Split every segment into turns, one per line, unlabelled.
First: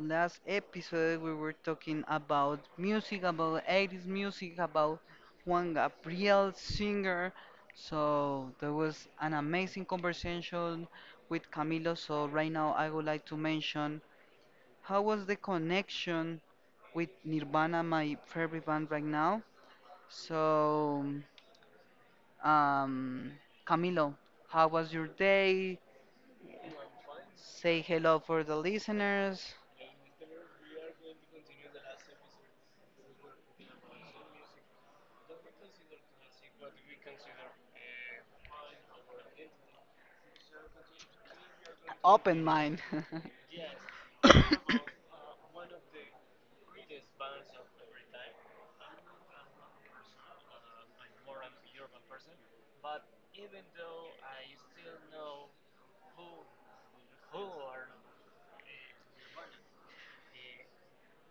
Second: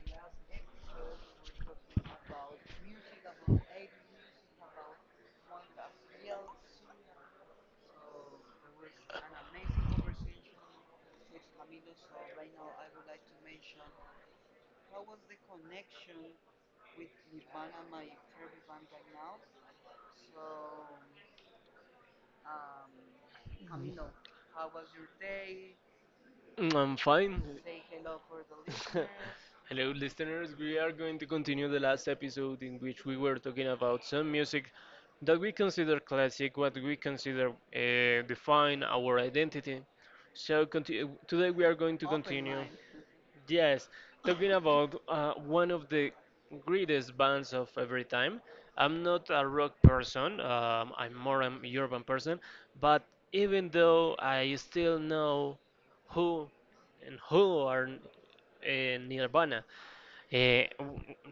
last episode we were talking about music, about 80s music, about Juan Gabriel singer. So there was an amazing conversation with Camilo. So right now I would like to mention how was the connection with Nirvana, my favorite band right now. So um, Camilo, how was your day?
Mm, I'm fine.
Say hello for the listeners.
Hello, listeners. We are going to continue the last episode in which we were talking about some music that we consider classic, what we consider define our identity. So today we are going
Open mind.
yes, talking about one of the greatest bands of every time. I'm not a rock person. I'm more an urban person. But even though I still know who and who are Nirvana. uh,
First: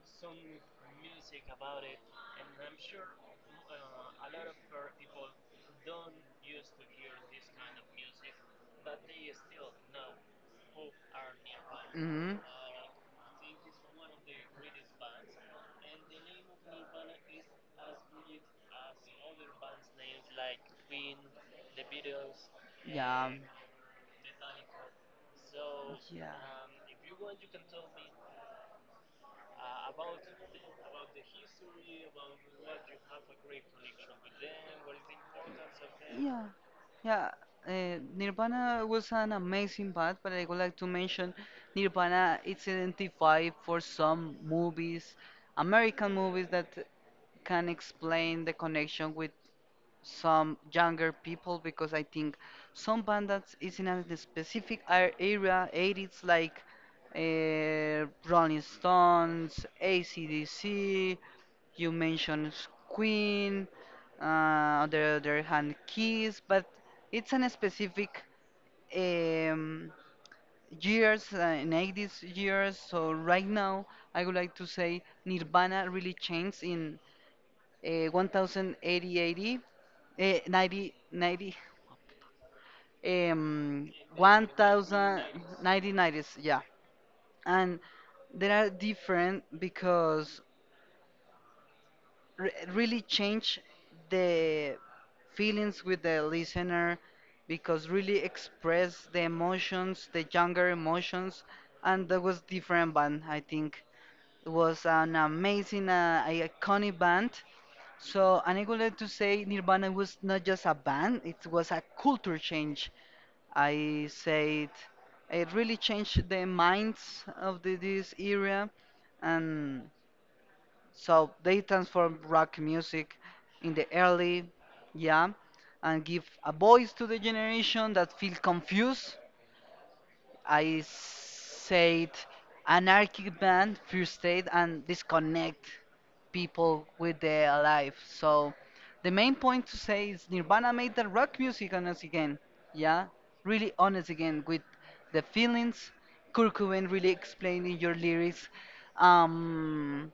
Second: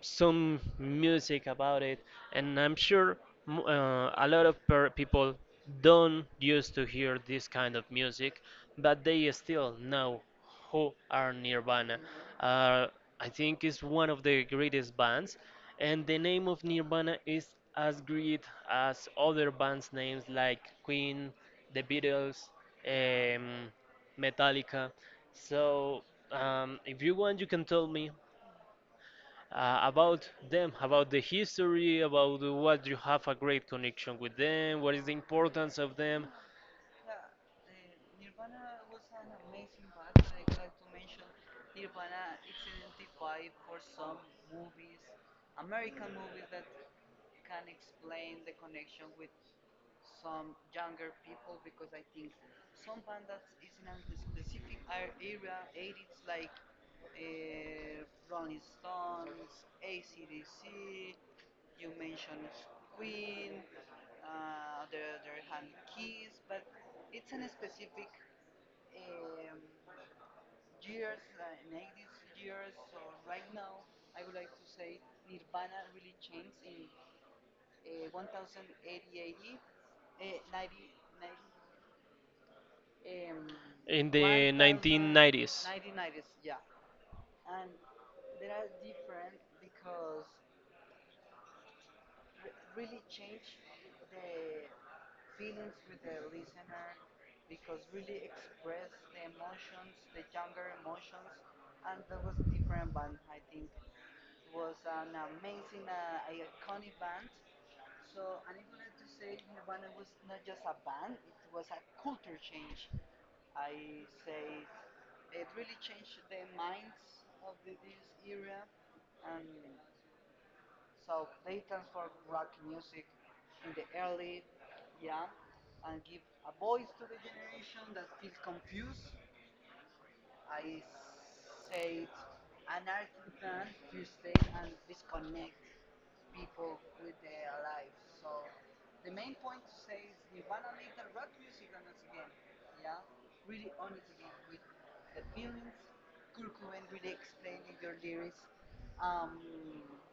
some music about it, and I'm sure a lot of per people don't used to hear this kind of music, but they still know who are Nirvana.
Hmm.
Uh, I think it's one of the greatest bands, and the name of Nirvana is as great as other bands' names like Queen, The Beatles,
Yeah.
um, Metallica. So, if you want, you can tell me about them, about the history, about what you have a great connection with them,
Yeah.
what is the importance of them.
Yeah, yeah. Nirvana was an amazing band, but I would like to mention Nirvana. It's identified for some movies, American movies that can explain the connection with some younger people because I think some band that is in a specific area, 80s like Rolling Stones, AC/DC, you mentioned Queen, uh, on the other hand Kiss, but it's an specific um, years, in 80s years, so right now I would like to say Nirvana really changed in uh, 1080 Eh, 90, 90,
And
um, 1000, 1990s, yeah. And they are different because re really change the feelings with the listener because really express the emotions, the younger emotions, and that was different band, I think. It was an amazing, iconic band. So, and I would like to say Nirvana was not just a band, it was a culture change. I said it really changed the minds of this era, and so they transformed rock music in the early, yeah, and give a voice to the generation that feel confused. I said anarchic band, first state, and disconnect people with their life. So the main point to say is Nirvana made the rock music honest again. Yeah, really honest again with the feelings. Kurt Cobain really explaining your lyrics, um,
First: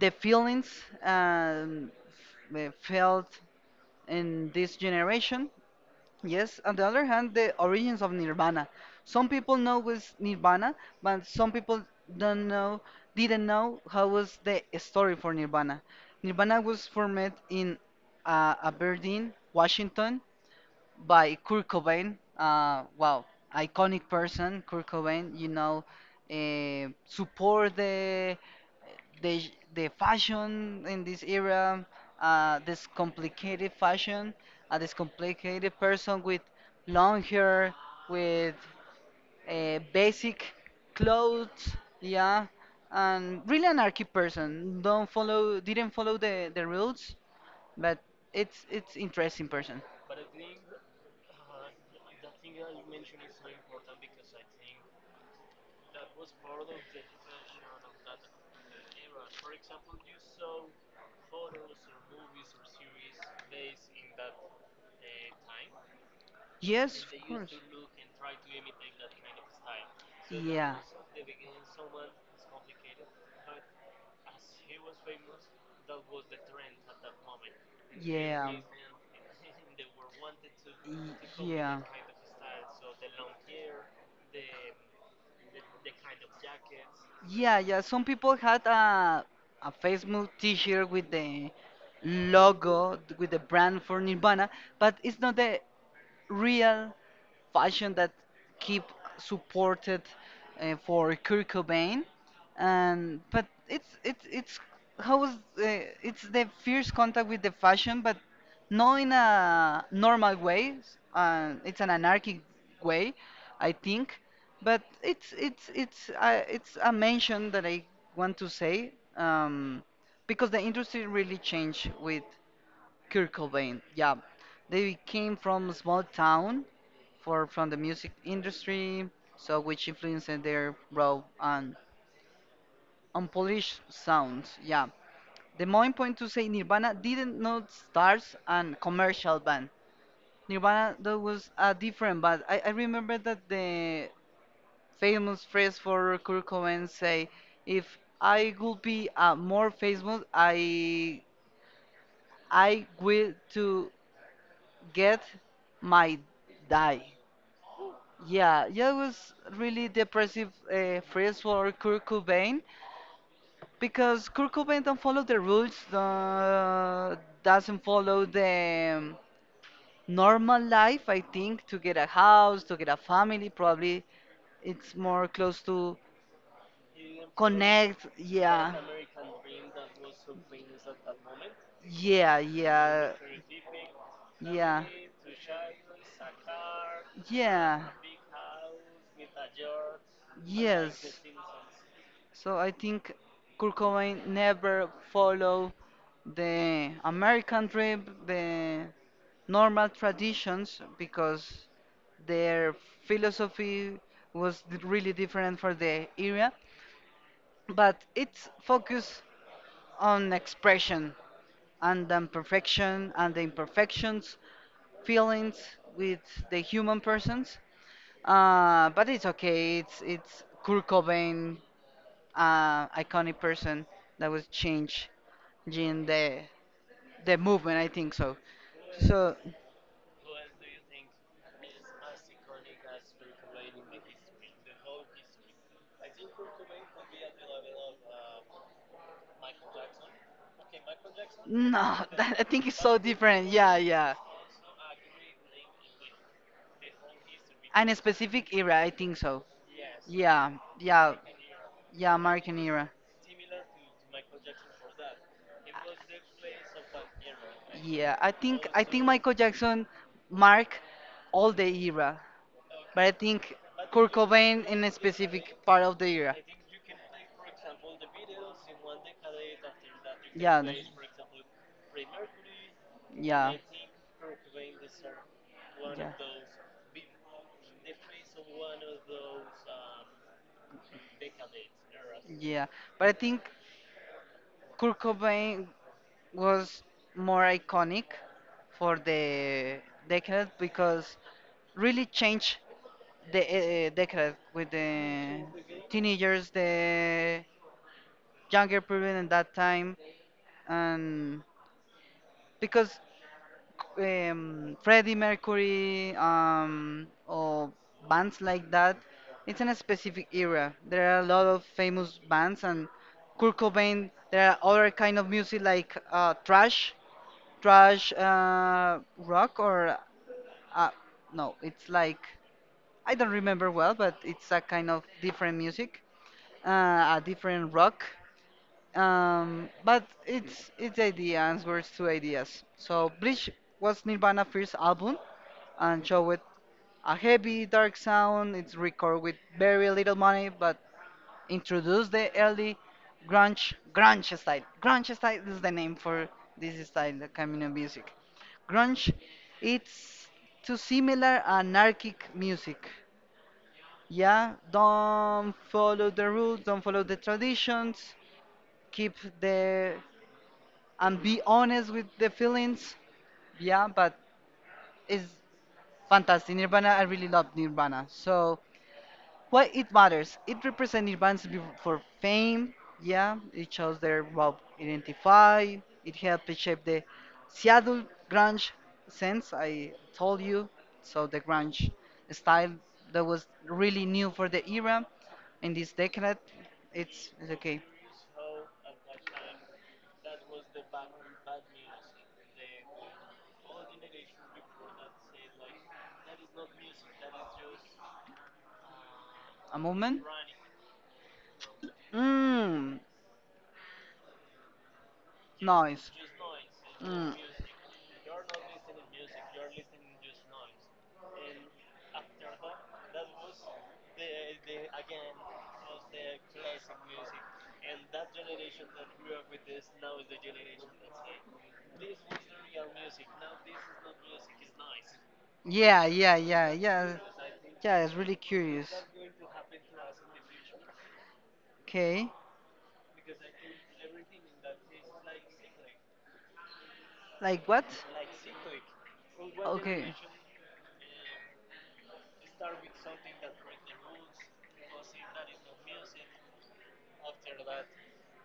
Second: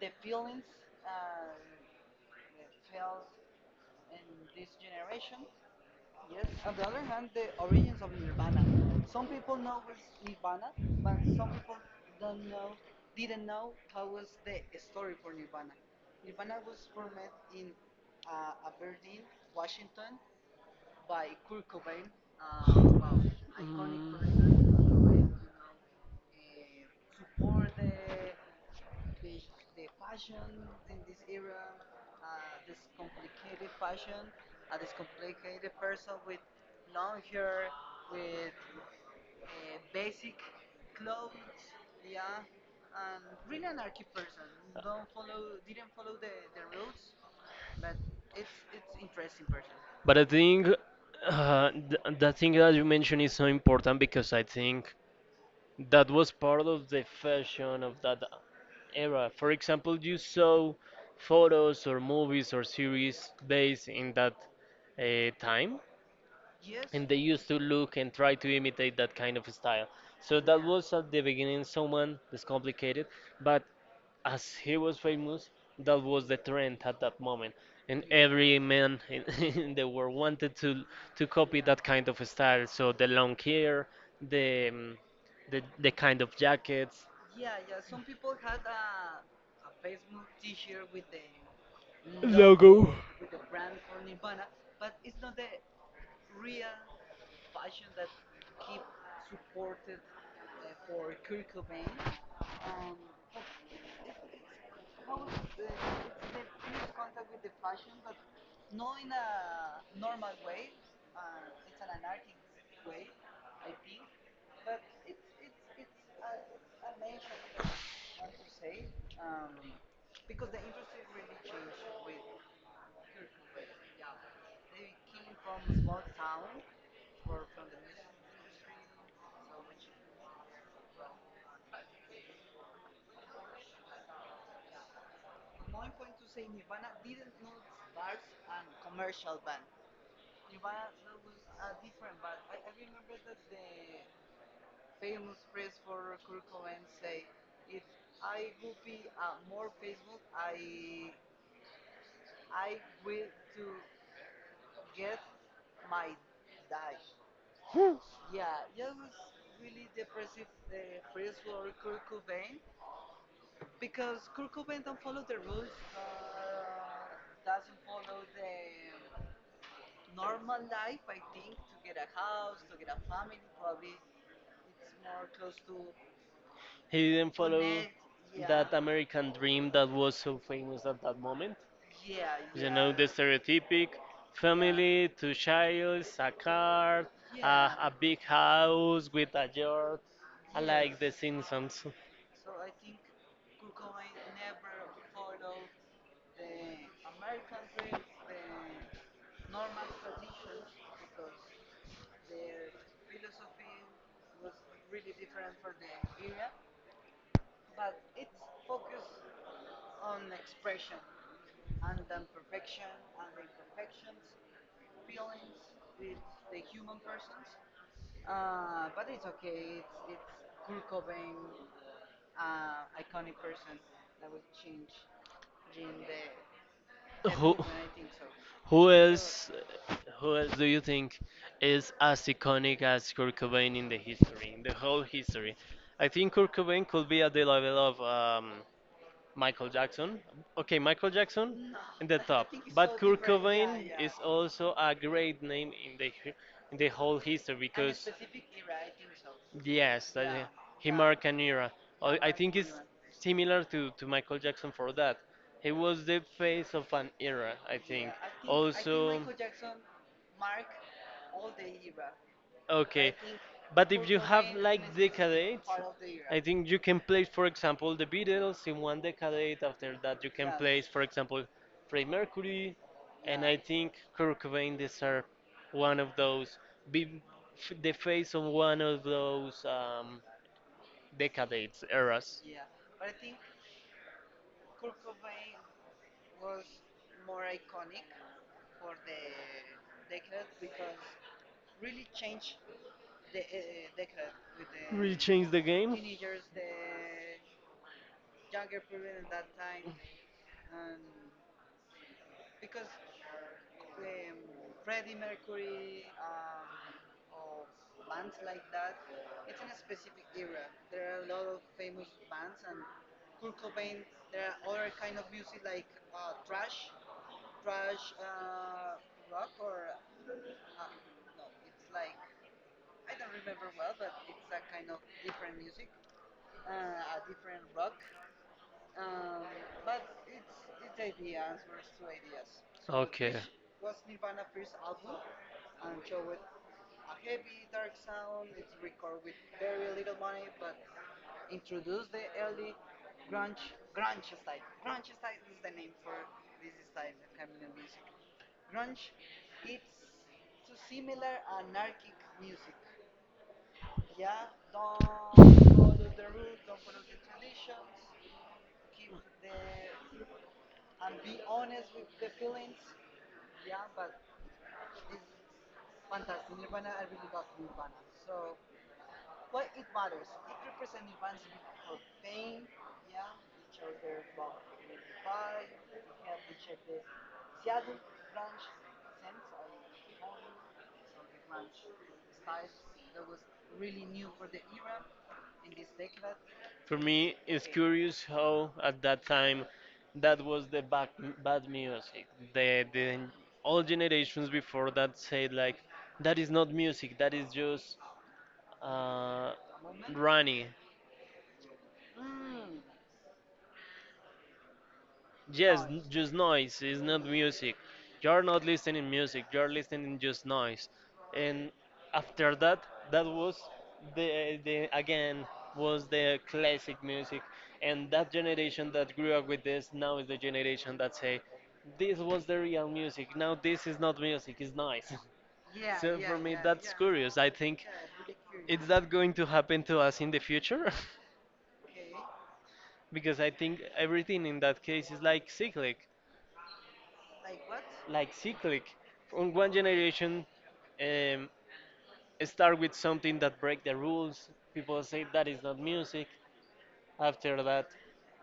the feelings um, felt in this generation. Yes, on the other hand, the origins of Nirvana. Some people know was Nirvana, but some people don't know, didn't know how was the story for Nirvana. Nirvana was formed in Aberdeen, Washington, by Kurt Cobain. Wow, iconic person, Kurt Cobain. Support the fashion in this era, this complicated fashion, this complicated person with long hair, with basic clothes, yeah, and really anarchy person. Don't follow, Didn't follow the rules, but it's interesting person.
but I think the thing that you mentioned is so important because I think that was part of the fashion of that era. For example, you saw photos or movies or series based in that time.
Yes,
They
of
used
course.
to look and try to imitate that kind of style. So that
Yeah.
was at the beginning someone that's complicated, but as he was famous, that was the trend at that moment, and
Yeah.
every man in, in the world wanted to
Y-
copy
Yeah.
that kind of style. So the long hair, the the kind of jackets.
Yeah, yeah. Some people had a Facebook T-shirt with the
Go.
logo, with the brand for Nirvana, but it's not the real passion that keep supported for Kurt Cobain, and but it's how is it's the first contact with the fashion, but not in a normal way. It's an anarchic way, I think. But it's a mention that I want to say, because the industry really changed with Kurt Cobain. Yeah, they came from a small town, for from the music industry, so which influenced their raw and unpolished sounds. Yeah, the main point to say Nirvana didn't not start an commercial band. Nirvana that was a different band. I remember that the famous phrase for Kurt Cobain say, "If I would be more famous, I will to Get My Die." Yeah, yeah, it was really depressive phrase for Kurt Cobain because Kurt Cobain don't follow the rules, doesn't follow the normal life. I think to get a house, to get a family, probably it's more close to
He didn't
connect.
fit
Yeah,
American dream that was so famous at that moment.
yeah, yeah,
Stereotypic
yeah,
family, two childs, a car,
yeah,
a big house with a yard.
yes.
Simpsons.
So I think Kurt Cobain never follow the American dream, the normal traditions, because their philosophy was really different for the era, but its focus on expression and the imperfection and the imperfections, feelings with the human persons. But it's okay. It's Kurt Cobain, iconic person that was changed in the movement. I think so.
Who
So
who else do you think is as iconic as Kurt Cobain in the history, in the whole history? I think Kurt Cobain could be at the level of Michael Jackson. Okay, Michael Jackson
no, that, I think it's so different. Yeah,
is
yeah.
also a great name in the in the whole history.
And a specific era. I think so.
Yes,
Yeah, yeah,
marked an era,
yeah.
uh,
American era.
similar to Michael Jackson for that. He was the face of an era. I,
Yeah, I think Michael Jackson marked all the era, but I
okay,
think
but
Kurt Cobain in a specific part of the era.
think you can place, for example, the Beatles in one decade. After that, you
Yeah,
place, for example, Freddie Mercury,
yeah,
think Kurt Cobain is are one of
yeah,
those, be the face of one of those decades, eras.
yeah. But I think Kurt Cobain was more iconic for the decade because really changed the decade with the
Changed the game.
teenagers, the younger people in that time, and because Freddie Mercury or bands like that, it's in a specific era. There are a lot of famous bands, and Kurt Cobain. There are other kind of music like trash, rock, or uh, no, it's like I don't remember well, but it's a kind of different music. A different rock. But it's idea and words to ideas. So Bleach was Nirvana first album and showed a heavy dark sound. It's recorded with very little money, but introduced the early grunge style. Grunge style is the name for this style, the kind of music. Grunge, it's too similar anarchic music, yeah, don't follow the rules, don't follow the traditions, keep the and be honest with the feelings. Yeah, but it's fantastic. Nirvana, I really love Nirvana. So why it matters. It represents advances for fame. Yeah, it shows their well identify. It helped shape the Seattle grunge sense I told you. So the grunge style that was really new for the era in this decade.
For
It's,
me,
it's
it's
okay.
curious how at that time that was the bad music. The all generations before that said like, that is not music, that is just uh,
A movement.
runny.
Mmm,
Yes,
noise.
just noise. It's not
Mm.
music. You're not listening music. You're listening just noise. And after that, that was the again was the classic music. And that generation that grew up with this now is the generation that say, this was the real music. Now this is not music. It's noise.
Yeah, yeah, yeah, yeah.
Curious. I think
Yeah, it's really
is
curious.
that going to happen to us in the future?
Okay.
Because I think everything in that case is like
Like what?
like cyclic. From one
Okay.
generation, um, start with something that break the rules. People say that is not music. After that,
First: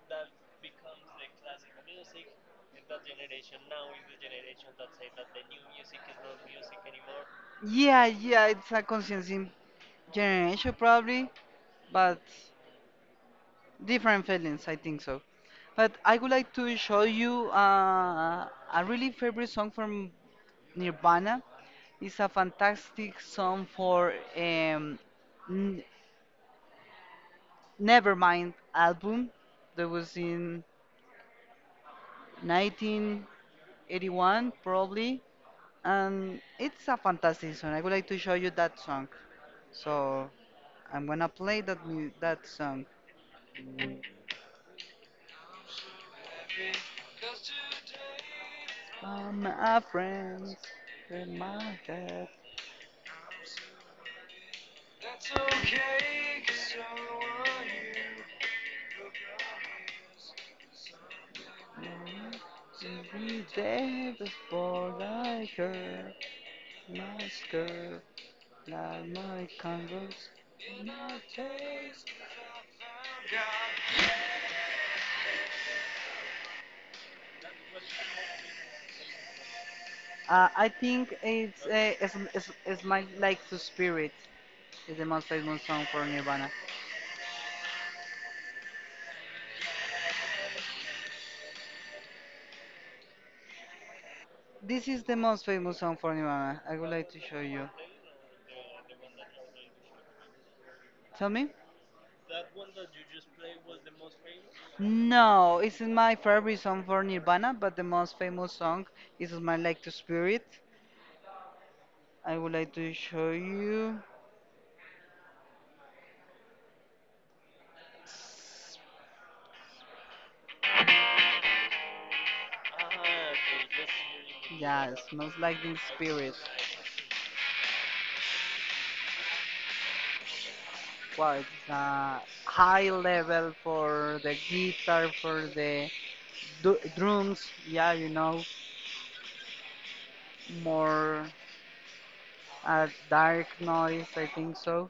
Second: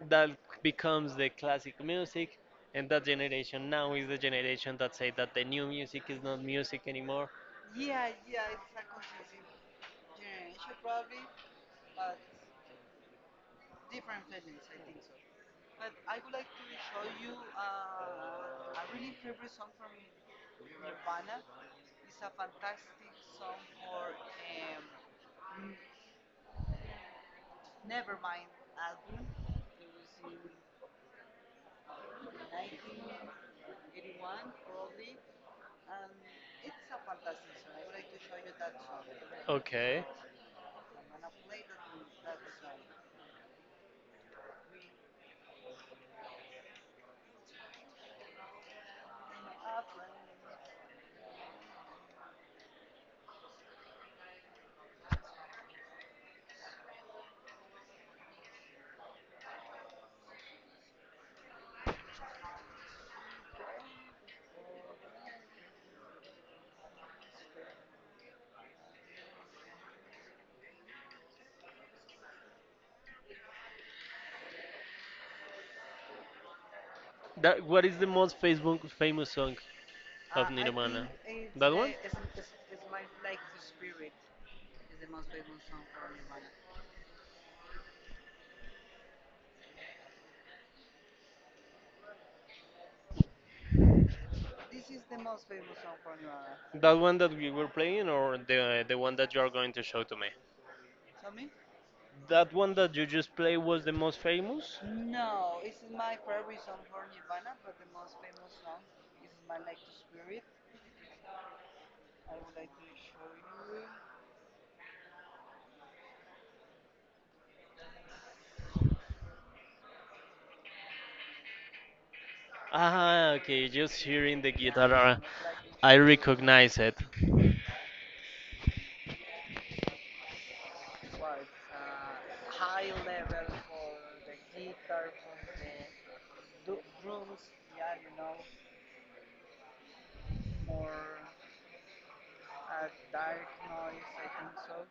that becomes the classic music, and that generation now is the generation that say that the new music is not music anymore.
Yeah, yeah, it's a conscience in generation probably, but different feelings, I think so. But I would like to show you a really favorite song from Nirvana. It's a fantastic song for N- Nevermind album that was in 1981 probably. And it's a fantastic song. I would like to show you that song.
Okay,
So I'm gonna play that song. All my friends in my head. Every day before I hurt my skirt. Like my canvas, my taste.
that what is the most Facebook famous song?
I think it's my like to spirit is the most famous song for Nirvana. This is the most famous song for Nirvana. I would
That
like
one
to
that
show
we were
you.
playing, or the one that you are going to show to me?
Tell me.
That one that you just played was the most famous?
No, it's my favorite song for Nirvana, but the most famous song is my like to spirit. I would like to show you.
Ah,
Ah,
okay,
okay.
just hearing the
Yes,
guitar,
most like the
I
spirit.
recognize it.
Quite high level for the guitar, for the drums. Yeah, more dark noise. I think so.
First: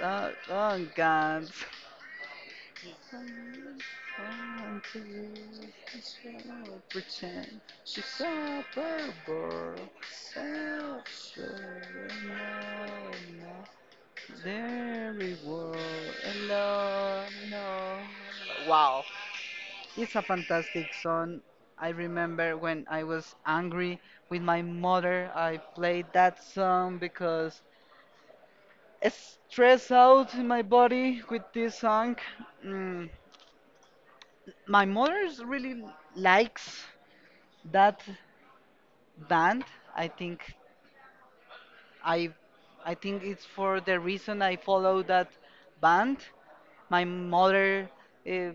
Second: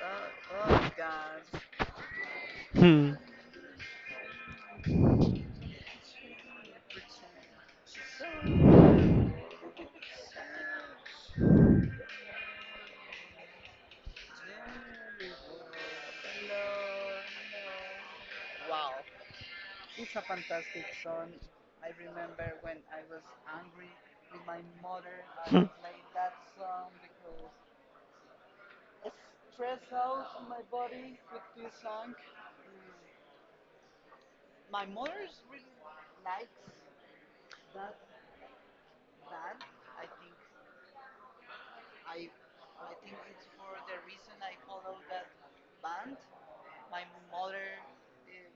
Oh God.
Hmm.
Pretend she's a barber. There we were alone. No. Wow. It's a fantastic song. I remember when I was angry with my mother, I played that song because it stress out in my body with this song. Mm. My mother really likes that band. I think I I think it's for the reason I follow that band. My mother uh,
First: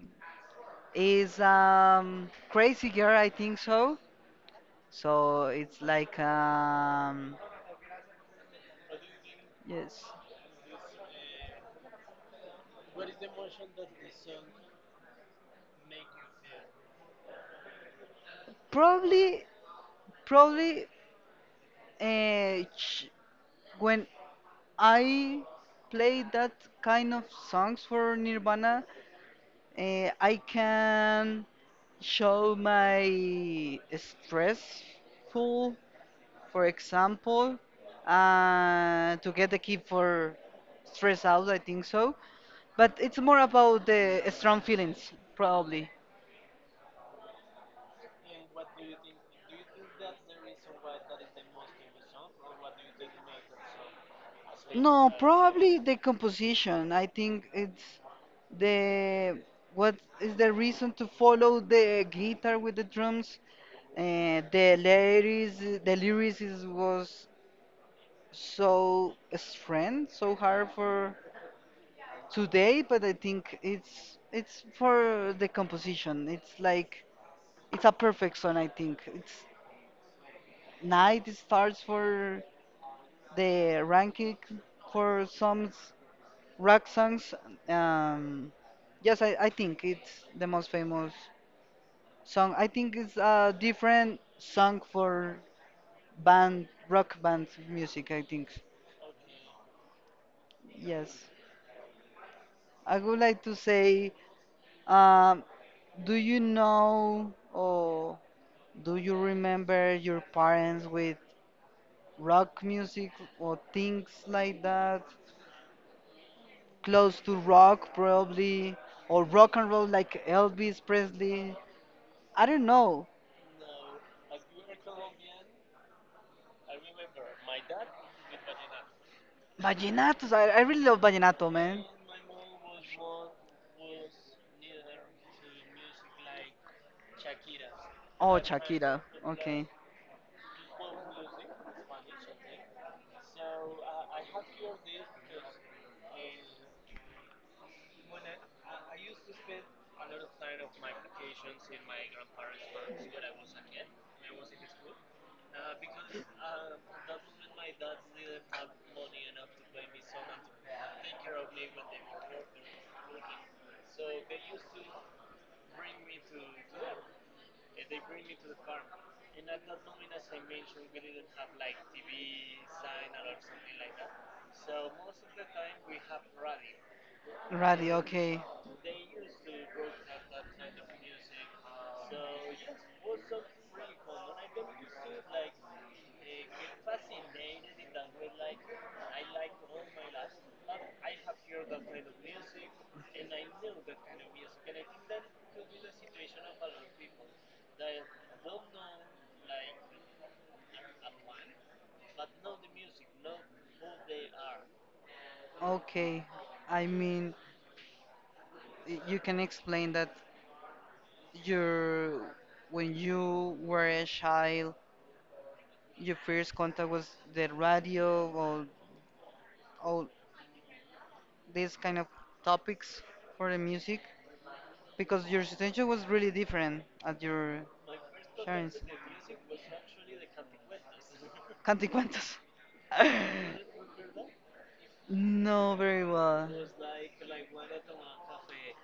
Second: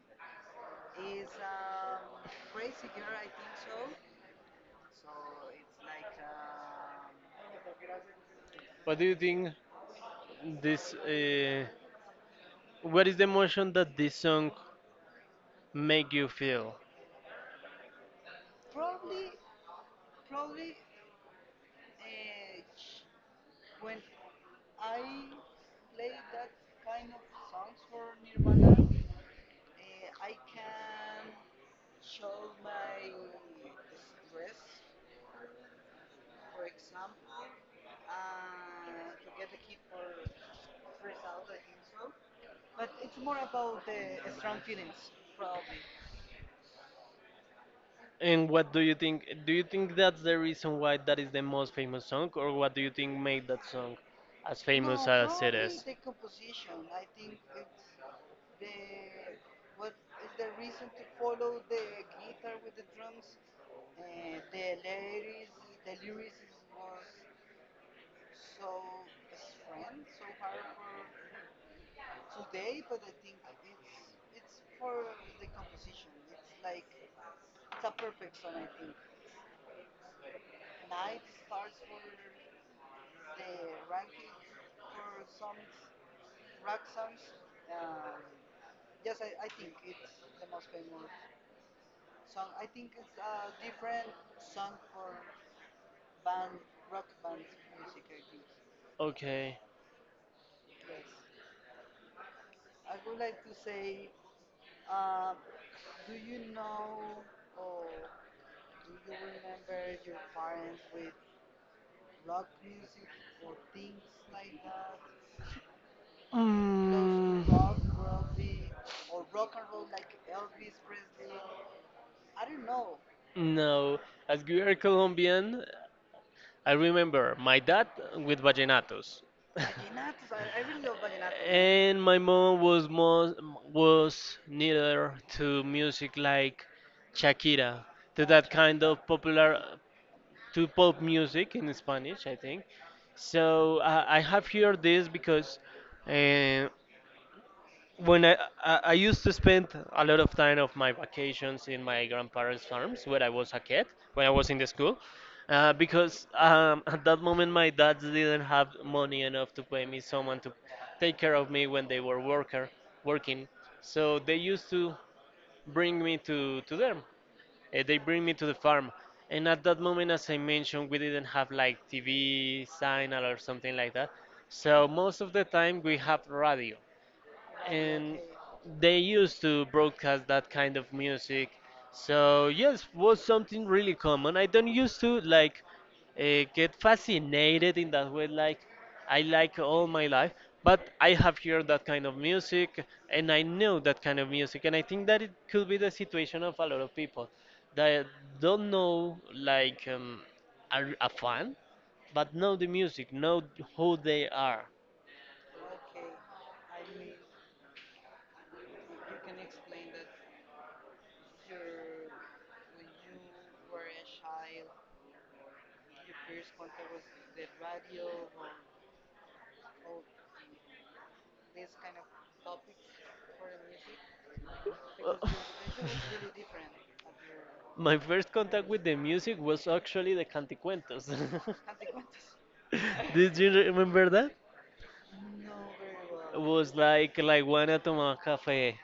is crazy girl, I think so. So it's like,
What do you think?
yes.
This, what is the emotion that this song make you feel?
Probably, probably, uh, ch- when I play that kind of songs for Nirvana, I can show my stressful, for example, to get the key for stress out, I think so. But it's more about the strong feelings, probably.
And what do you think? Do you think that's the reason why that is the most famous song, or what do you think made that song as famous?
No, probably the composition. I think it's the what is the reason to follow the guitar with the drums? Uh, the lyrics, the lyrics was so strange, so hard for today. But I think it's for the composition. It's like it's a perfect song. I think it's night. It starts for the ranking for songs rock songs, um yes. I think it's the most famous song. I think it's a different song for band rock band music, I think.
Okay.
Yes, I would like to say, um do you know or do you remember your parents with rock music or things like that,
Mm,
close to rock probably, or rock and roll like Elvis Presley, I don't know.
no, as we are Colombian, I remember my dad with vallenatos,
Vallenatos. I really love vallenato, man.
and my mom was most was neither to music like Shakira, to
Oh,
that kind
Shakira.
of popular
Okay.
to pop music in Spanish, I think. So I have heard this because uh, when I, I used to spend a lot of time of my vacations in my grandparents' farms when I was a kid, when I was in the school, because at that moment my dads didn't have money enough to pay me someone to take care of me when they were worker working. So they used to bring me to them they bring me to the farm. And at that moment, as I mentioned, we didn't have like TV signal or something like that. So most of the time we have radio
Rally.
and
Okay.
they used to broadcast that kind of music. So yes, was something really common. I don't used to like get fascinated in that way. Like I like all my life, but I have heard that kind of music, and I know that kind of music, and I think that it could be the situation of a lot of people that don't know like are a fan, but know the music, know who they are.
Okay. I mean, you can explain that your when you were a child, your first contact was the radio or all these kind of topics for the music because your situation was really different at your
My first contact
parents.
with the music was actually the Canticuentos.
Canticuentos.
Did you remember that?
No, very well.
Was like La Iguana Toma Café.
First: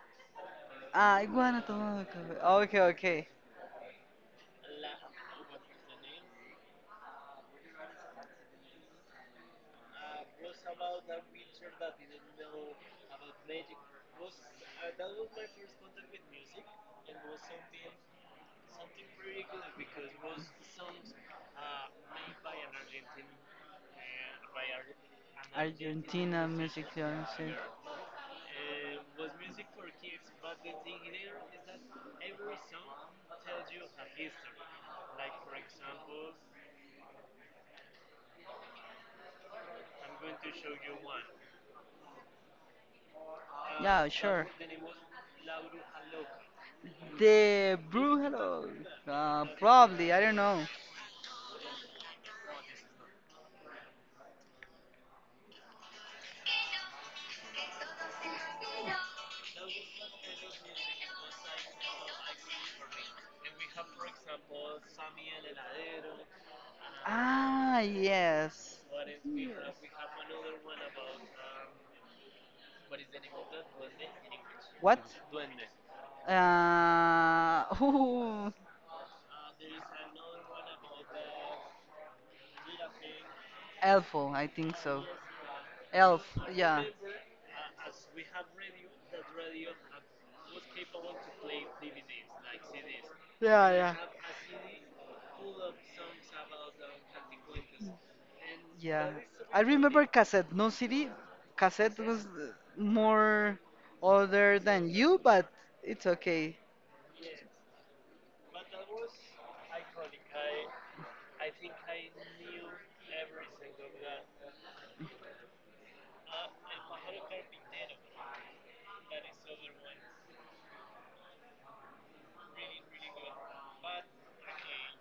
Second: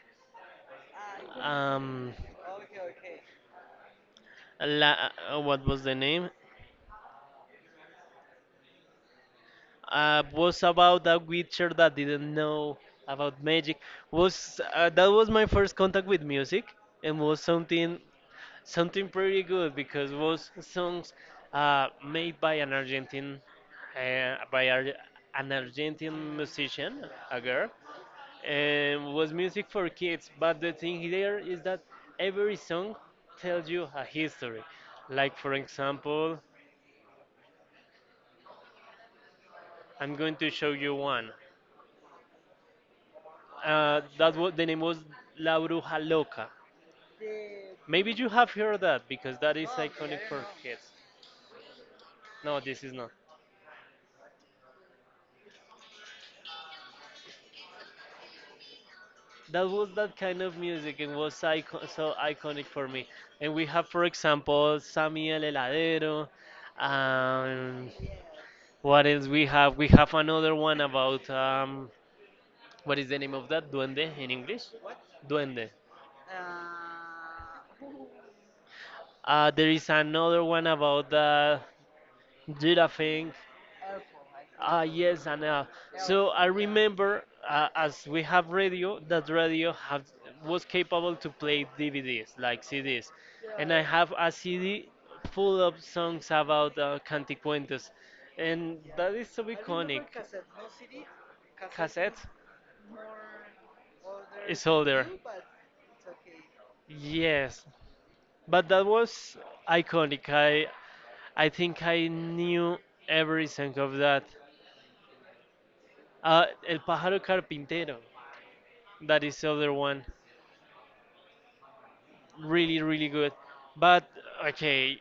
Ah, iguana tomando
Um,
café. Ah, okay, okay.
what was the name? Was about a witcher that didn't know about magic. Was That was my first contact with music, and was something something pretty good because was songs made by an Argentine by Ar- an Argentine
Argentina music, you
musician,
know,
a girl, and was music for kids. But the thing there is that every song tells you a history. Like for example, I'm going to show you one.
yeah, what
That
sure.
was the name was La Bruja Loca.
Of Laura? The
Maybe you have
Brugello,
heard that because that
probably, I don't know.
kids. No, this is not. That was that kind of music and was so iconic for me. And we have, for example, Sammy El Heladero.
Ah,
Um,
yes.
what else we have? We have another one about what is the name of that? Duende in English?
What?
Duende.
Uh, Ooh,
There is another one about the giraffe. Thing.
Elfo, I think
Ah,
so.
yes, and
Elf,
so I
yeah.
remember as we have radio, that radio have, was capable to play DVDs like CDs.
Yeah, yeah.
Have a CD full of songs about Canticuentos, and
Yeah,
that is so.
I remember cassette. No CD, cassette was more older than you, but it's okay.
Yes, but that was iconic. I think I knew every song of that. El Pájaro Carpintero. That is the other one. Really, really good. But okay,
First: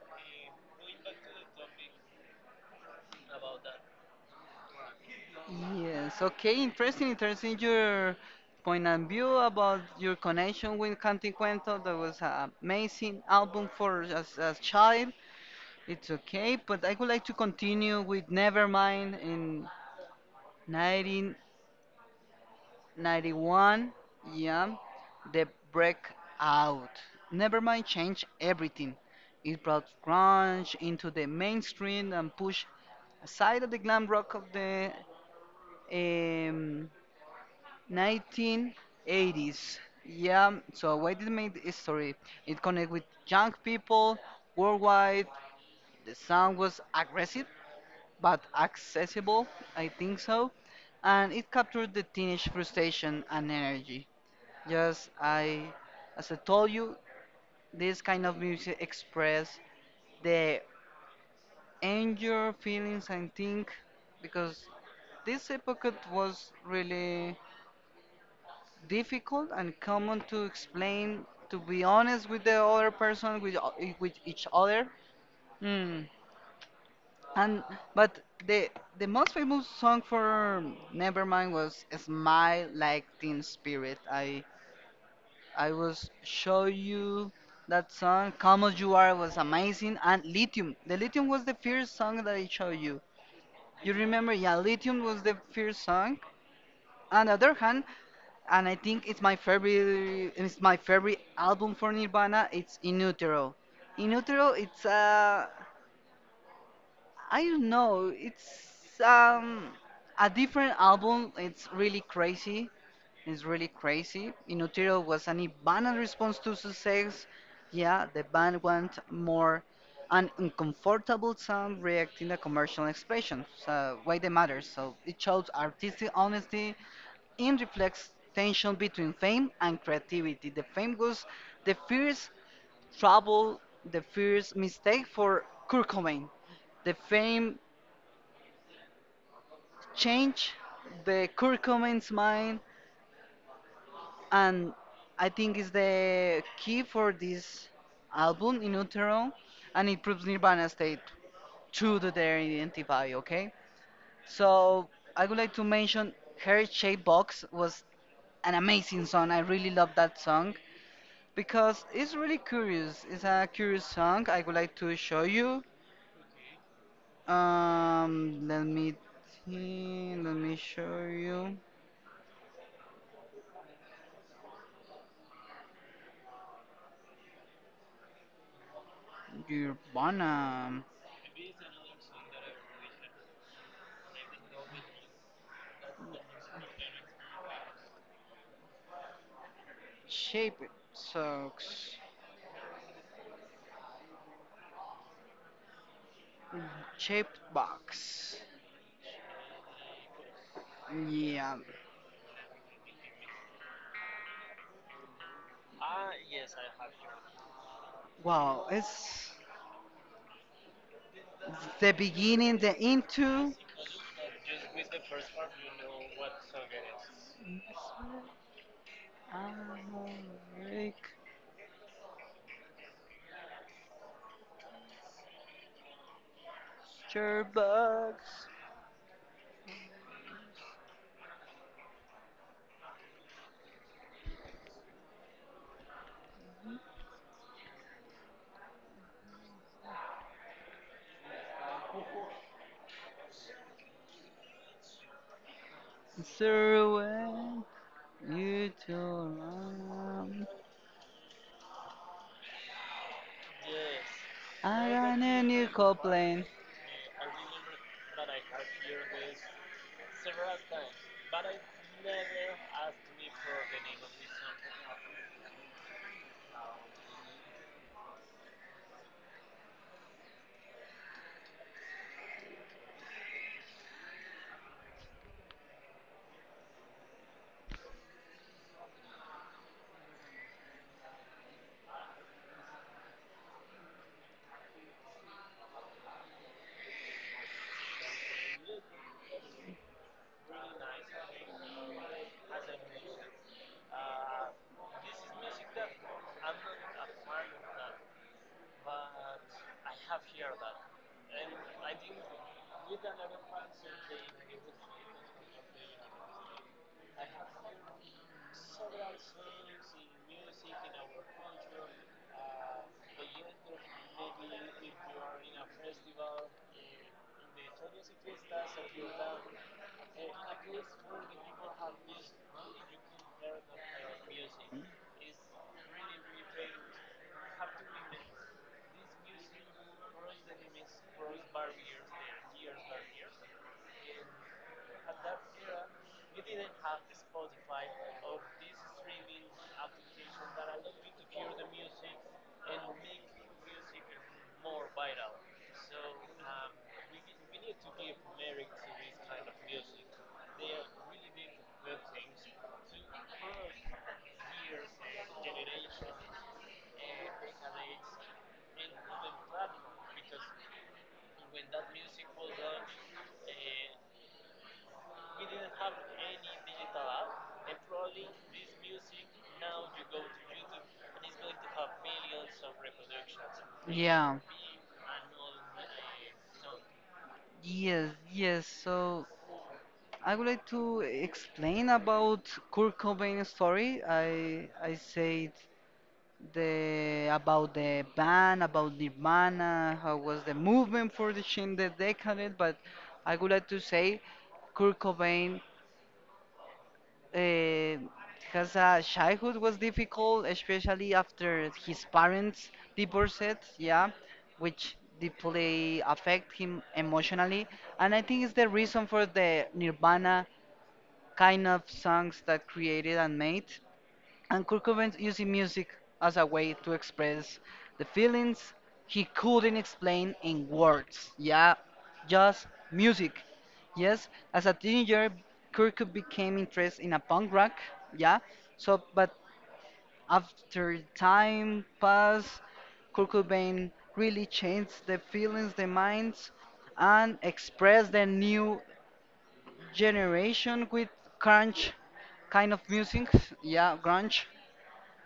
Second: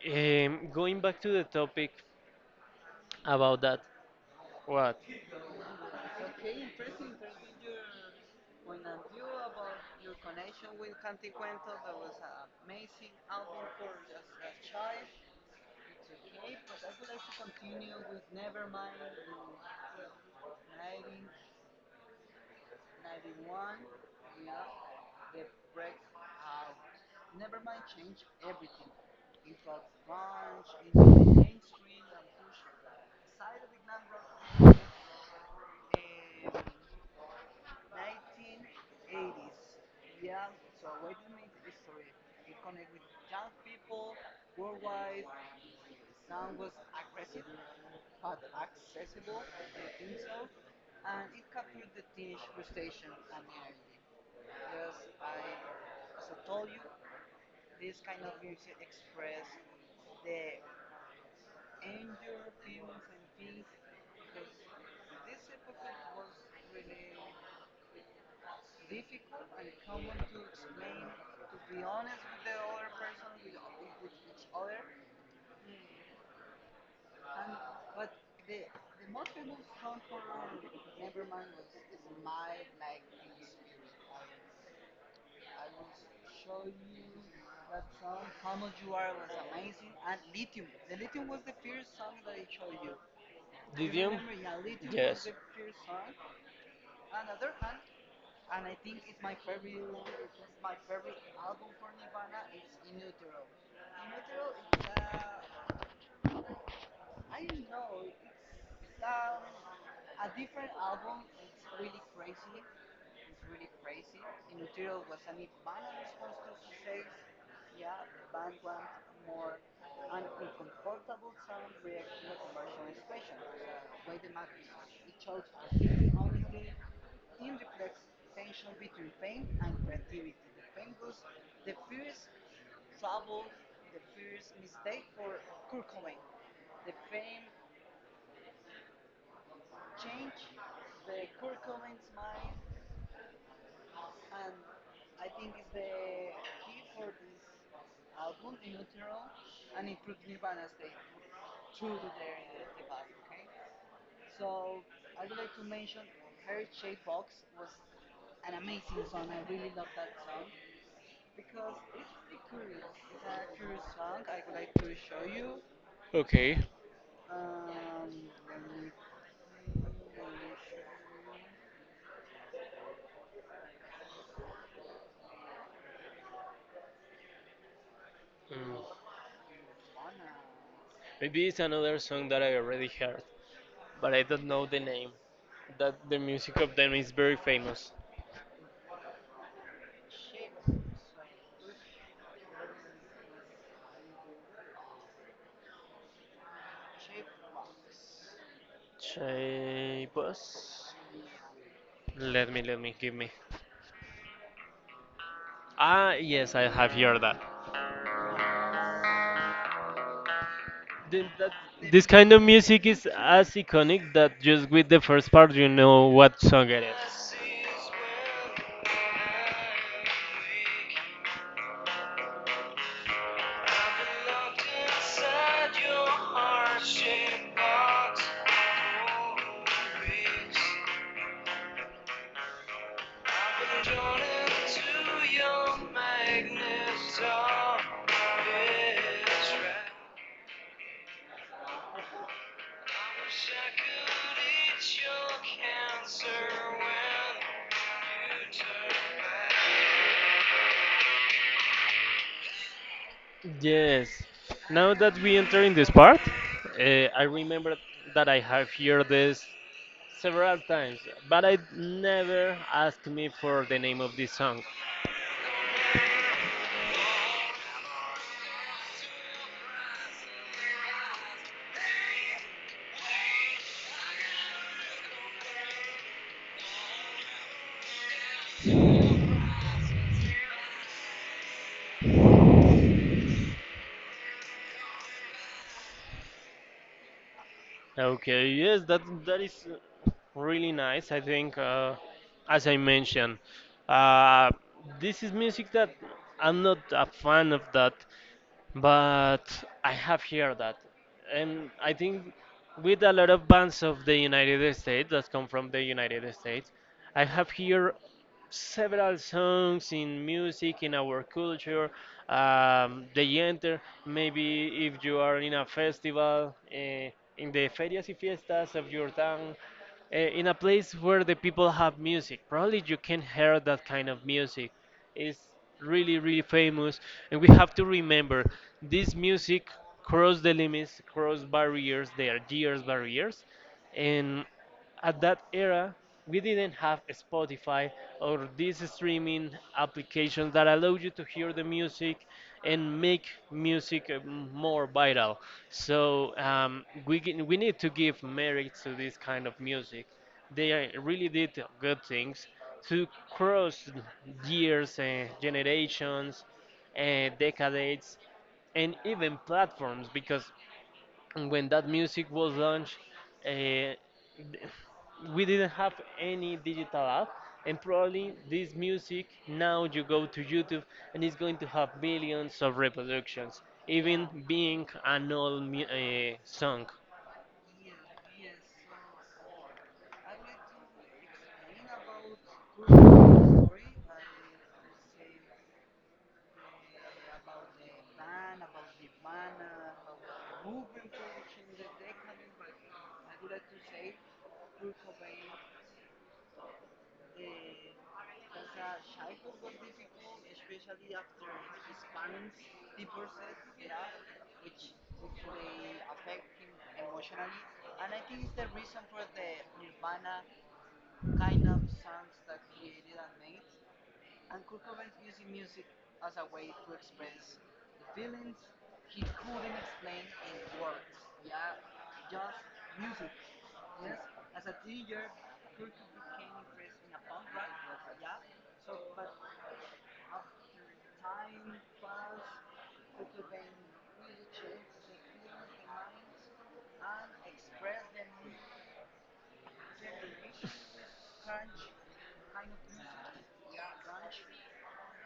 going back to the topic about that. What?
Yes, okay, interesting your point of view about your connection with Canticuento. That was an amazing album for as a child. It's okay, but I would like to continue with Nevermind in 1991. Yeah, the breakout. Nevermind changed everything. It brought grunge into the mainstream and pushed aside of the glam rock of the um, 1980s. Yeah, so why did it make history? It connect with young people worldwide. The sound was aggressive but accessible, I think so. And it captured the teenage frustration and energy. Just I as I told you, this kind of music express the anger feelings, I think, because this epoch was really difficult and common to explain, to be honest, with the other person, with with each other. Mm. and but the the most famous song for Nevermind was smile like Teen Spirit". I i was show you that song. "Come As You Are" was amazing, and Lithium. The Lithium was the first song that I showed you. You remember? Yeah, Lithium was the first song. On the other hand, and I think it's my favorite, it's my favorite album for Nirvana. It's In Utero. In Utero, it's a, I don't know, it's a different album. It's really crazy. It's really crazy. Inutero was an abandoned response to success. Yeah, the band want more, an uncomfortable sound reacting to commercial expression. So why they matter? So it shows artistic honesty, in reflects tension between fame and creativity. The fame was the first trouble, the first mistake for Kurt Cobain. The fame changed the Kurt Cobain's mind, and I think is the key for this album, In Utero, and it proves Nirvana stayed true to their identity. Okay, so I would like to mention "Her Shape Box" was an amazing song. I really love that song because it's really curious. It's a curious song. I would like to show you.
Okay.
Let me think, let me show you.
Mm.
Your bonum.
Maybe it's another song that I already heard, but I don't know the name. That the music of them is very famous.
Shape socks. Shaped box.
Chay Bus?
Yeah.
Give me. Ah, yes, I have heard that.
Wow, it's
Then that
the
this kind of
beginning, the
music is as
into.
iconic that just with the first part you know what song it is.
Your box. Through when you too long.
Yes.
I
Now that
ran
we
a
enter
new
in this part,
complaint.
uh, I remember that I have heard this several times, but I never asked me for the name of this song. Okay, yes, that that is really nice. I think, as I mentioned, uh, this is music that I'm not a fan of that, but I have heard that, and I think with a lot of bands of the United States that come from the United States, I have heard several songs in music in our culture. They enter maybe if you are in a festival, in the ferias y fiestas of your town, in a place where the people have music. Probably you can hear that kind of music. Is really, really famous. And we have to remember this music crossed the limits, crossed barriers, their years barriers. And at that era we didn't have Spotify or these streaming applications that allow you to hear the music and make music more viral so we need to give merit to this kind of music they really did good things to cross years and generations and decades and even platforms because and when that music was launched, uh, we didn't have any digital app. And probably this music now you go to YouTube and it's going to have millions of reproductions, even
Yeah.
being an old song.
Yes, yes. So I would like to explain about Kurt Cobain's story. I said the about the band, about Nirvana, how was the movement for the change the decade, but I would like to say Kurt Cobain. Uh, his childhood was difficult, especially after his parents divorced, yeah, which deeply affect him emotionally. And I think it's the reason for the Nirvana kind of songs that created and made, and Kurt Cobain using music as a way to express the feelings he couldn't explain in words. Yeah, just music. Yes, as a teenager, Kurt Cobain became interested in a punk rock. Yeah, so, but after time passed, Kurt Cobain really changed the feelings, the minds, and expressed the new generation with grunge kind of music. Yeah, grunge,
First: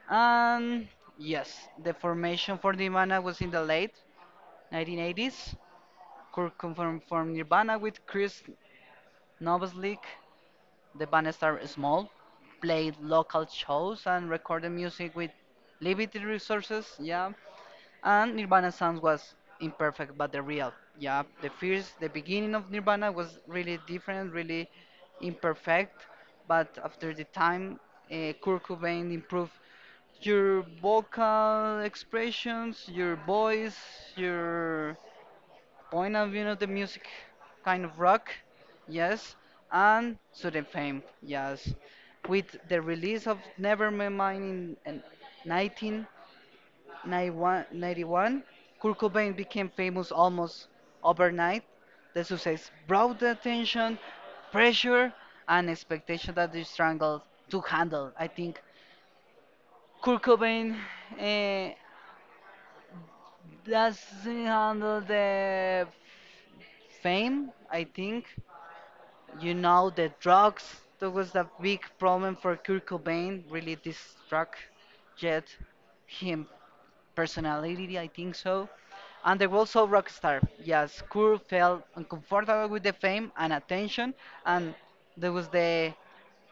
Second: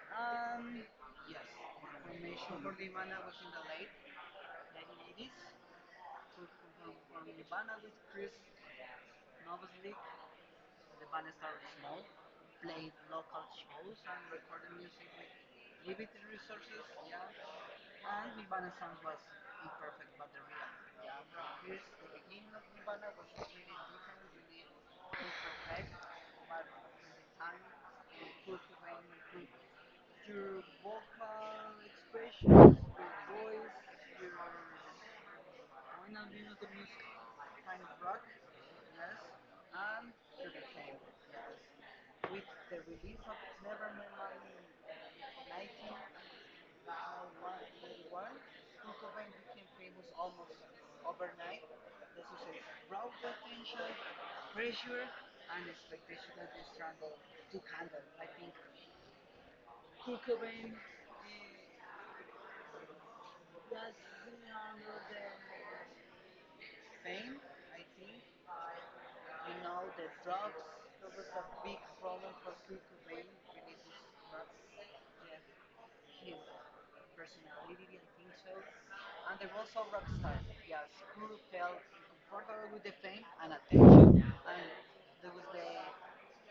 and yes, the formation for Nirvana was in the late 1980s. Kurt confirmed from Nirvana with Chris Novoselic. The band started small, played local shows, and recorded music with limited resources. Yeah, and Nirvana sounds was imperfect, but the real. Yeah, the first, the beginning of Nirvana was really different, really imperfect. But after the time, Kurt Cobain improved your vocal expressions, your voice, your point of view of the music, kind of rock, yes, and sudden fame, yes. With the release of Nevermind in 19. 1991, Kurt Cobain became famous almost overnight. The success brought the attention, pressure, and expectation that they struggled to handle. I think Kurt Cobain eh, doesn't handle the fame, I think. You know, the drugs, that was a big problem for Kurt Cobain. Really this drug jet him personality, I think so. And they were also rock star. Yes, Kurt felt uncomfortable with the fame and attention, and there was the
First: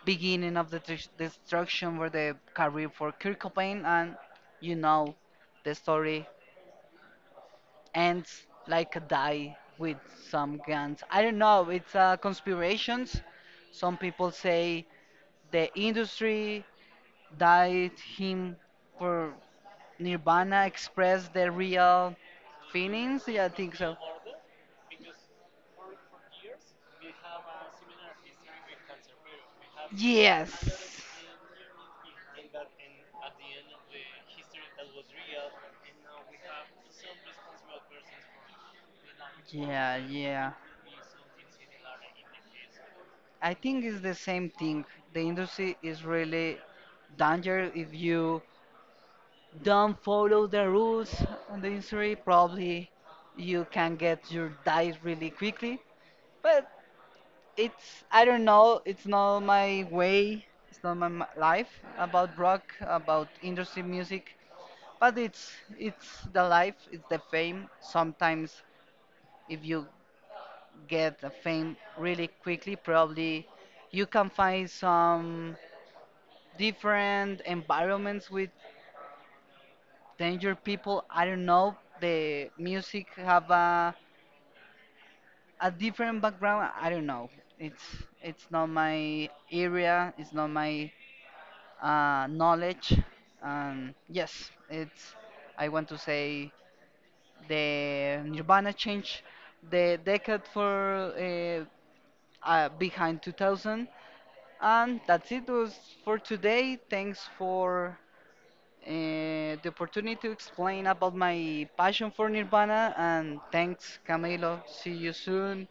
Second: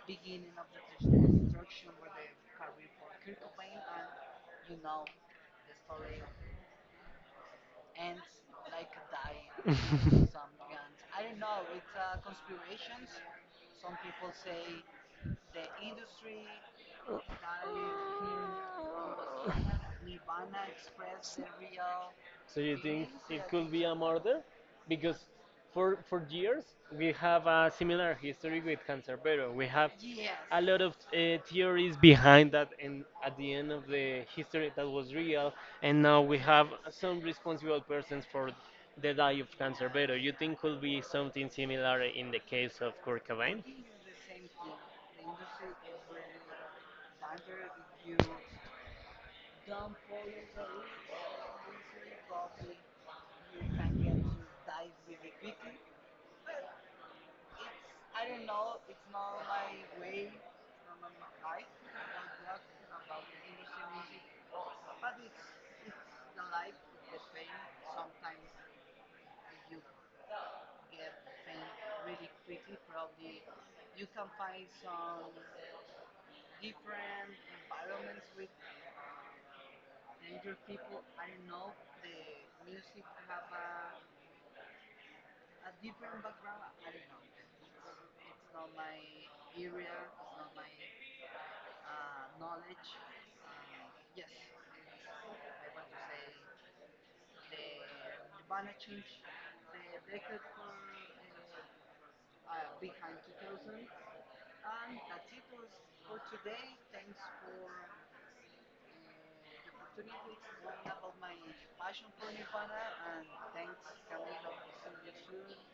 beginning of the destruction for the career for Kurt Cobain, and you know, the story ends like a die with some guns. I don't know. It's conspirations. Some people say the industry died him for Nirvana express their real
So you
feelings. Yeah, I think
be a
so.
murder because for years we have a similar history with Cancerbero. We have
Yes.
lot of theories behind that, and at the end of the history, that was real. And now we have some responsible persons for the die of cancer.
Yeah,
Better, you
yeah.
think could be something similar in the case of Kurt
I
Cobain?
think it's the same thing. The industry is really danger. If you don't follow the rules on the industry, probably you can get your dice really quickly. But it's, I don't know, it's not my way, it's not my life about rock, about industry music. But it's the life, it's the fame. Sometimes if you get the fame really quickly, probably you can find some different environments with Danger People. I don't know. The music have a different background. I don't know. It's not my area. It's not my knowledge. Yes, it's, I want to say the Nirvana changed the decade for behind 2000, and that's it was for today. Thanks for the opportunity to explain about my passion for Nirvana. And thanks, Camilo. See you soon.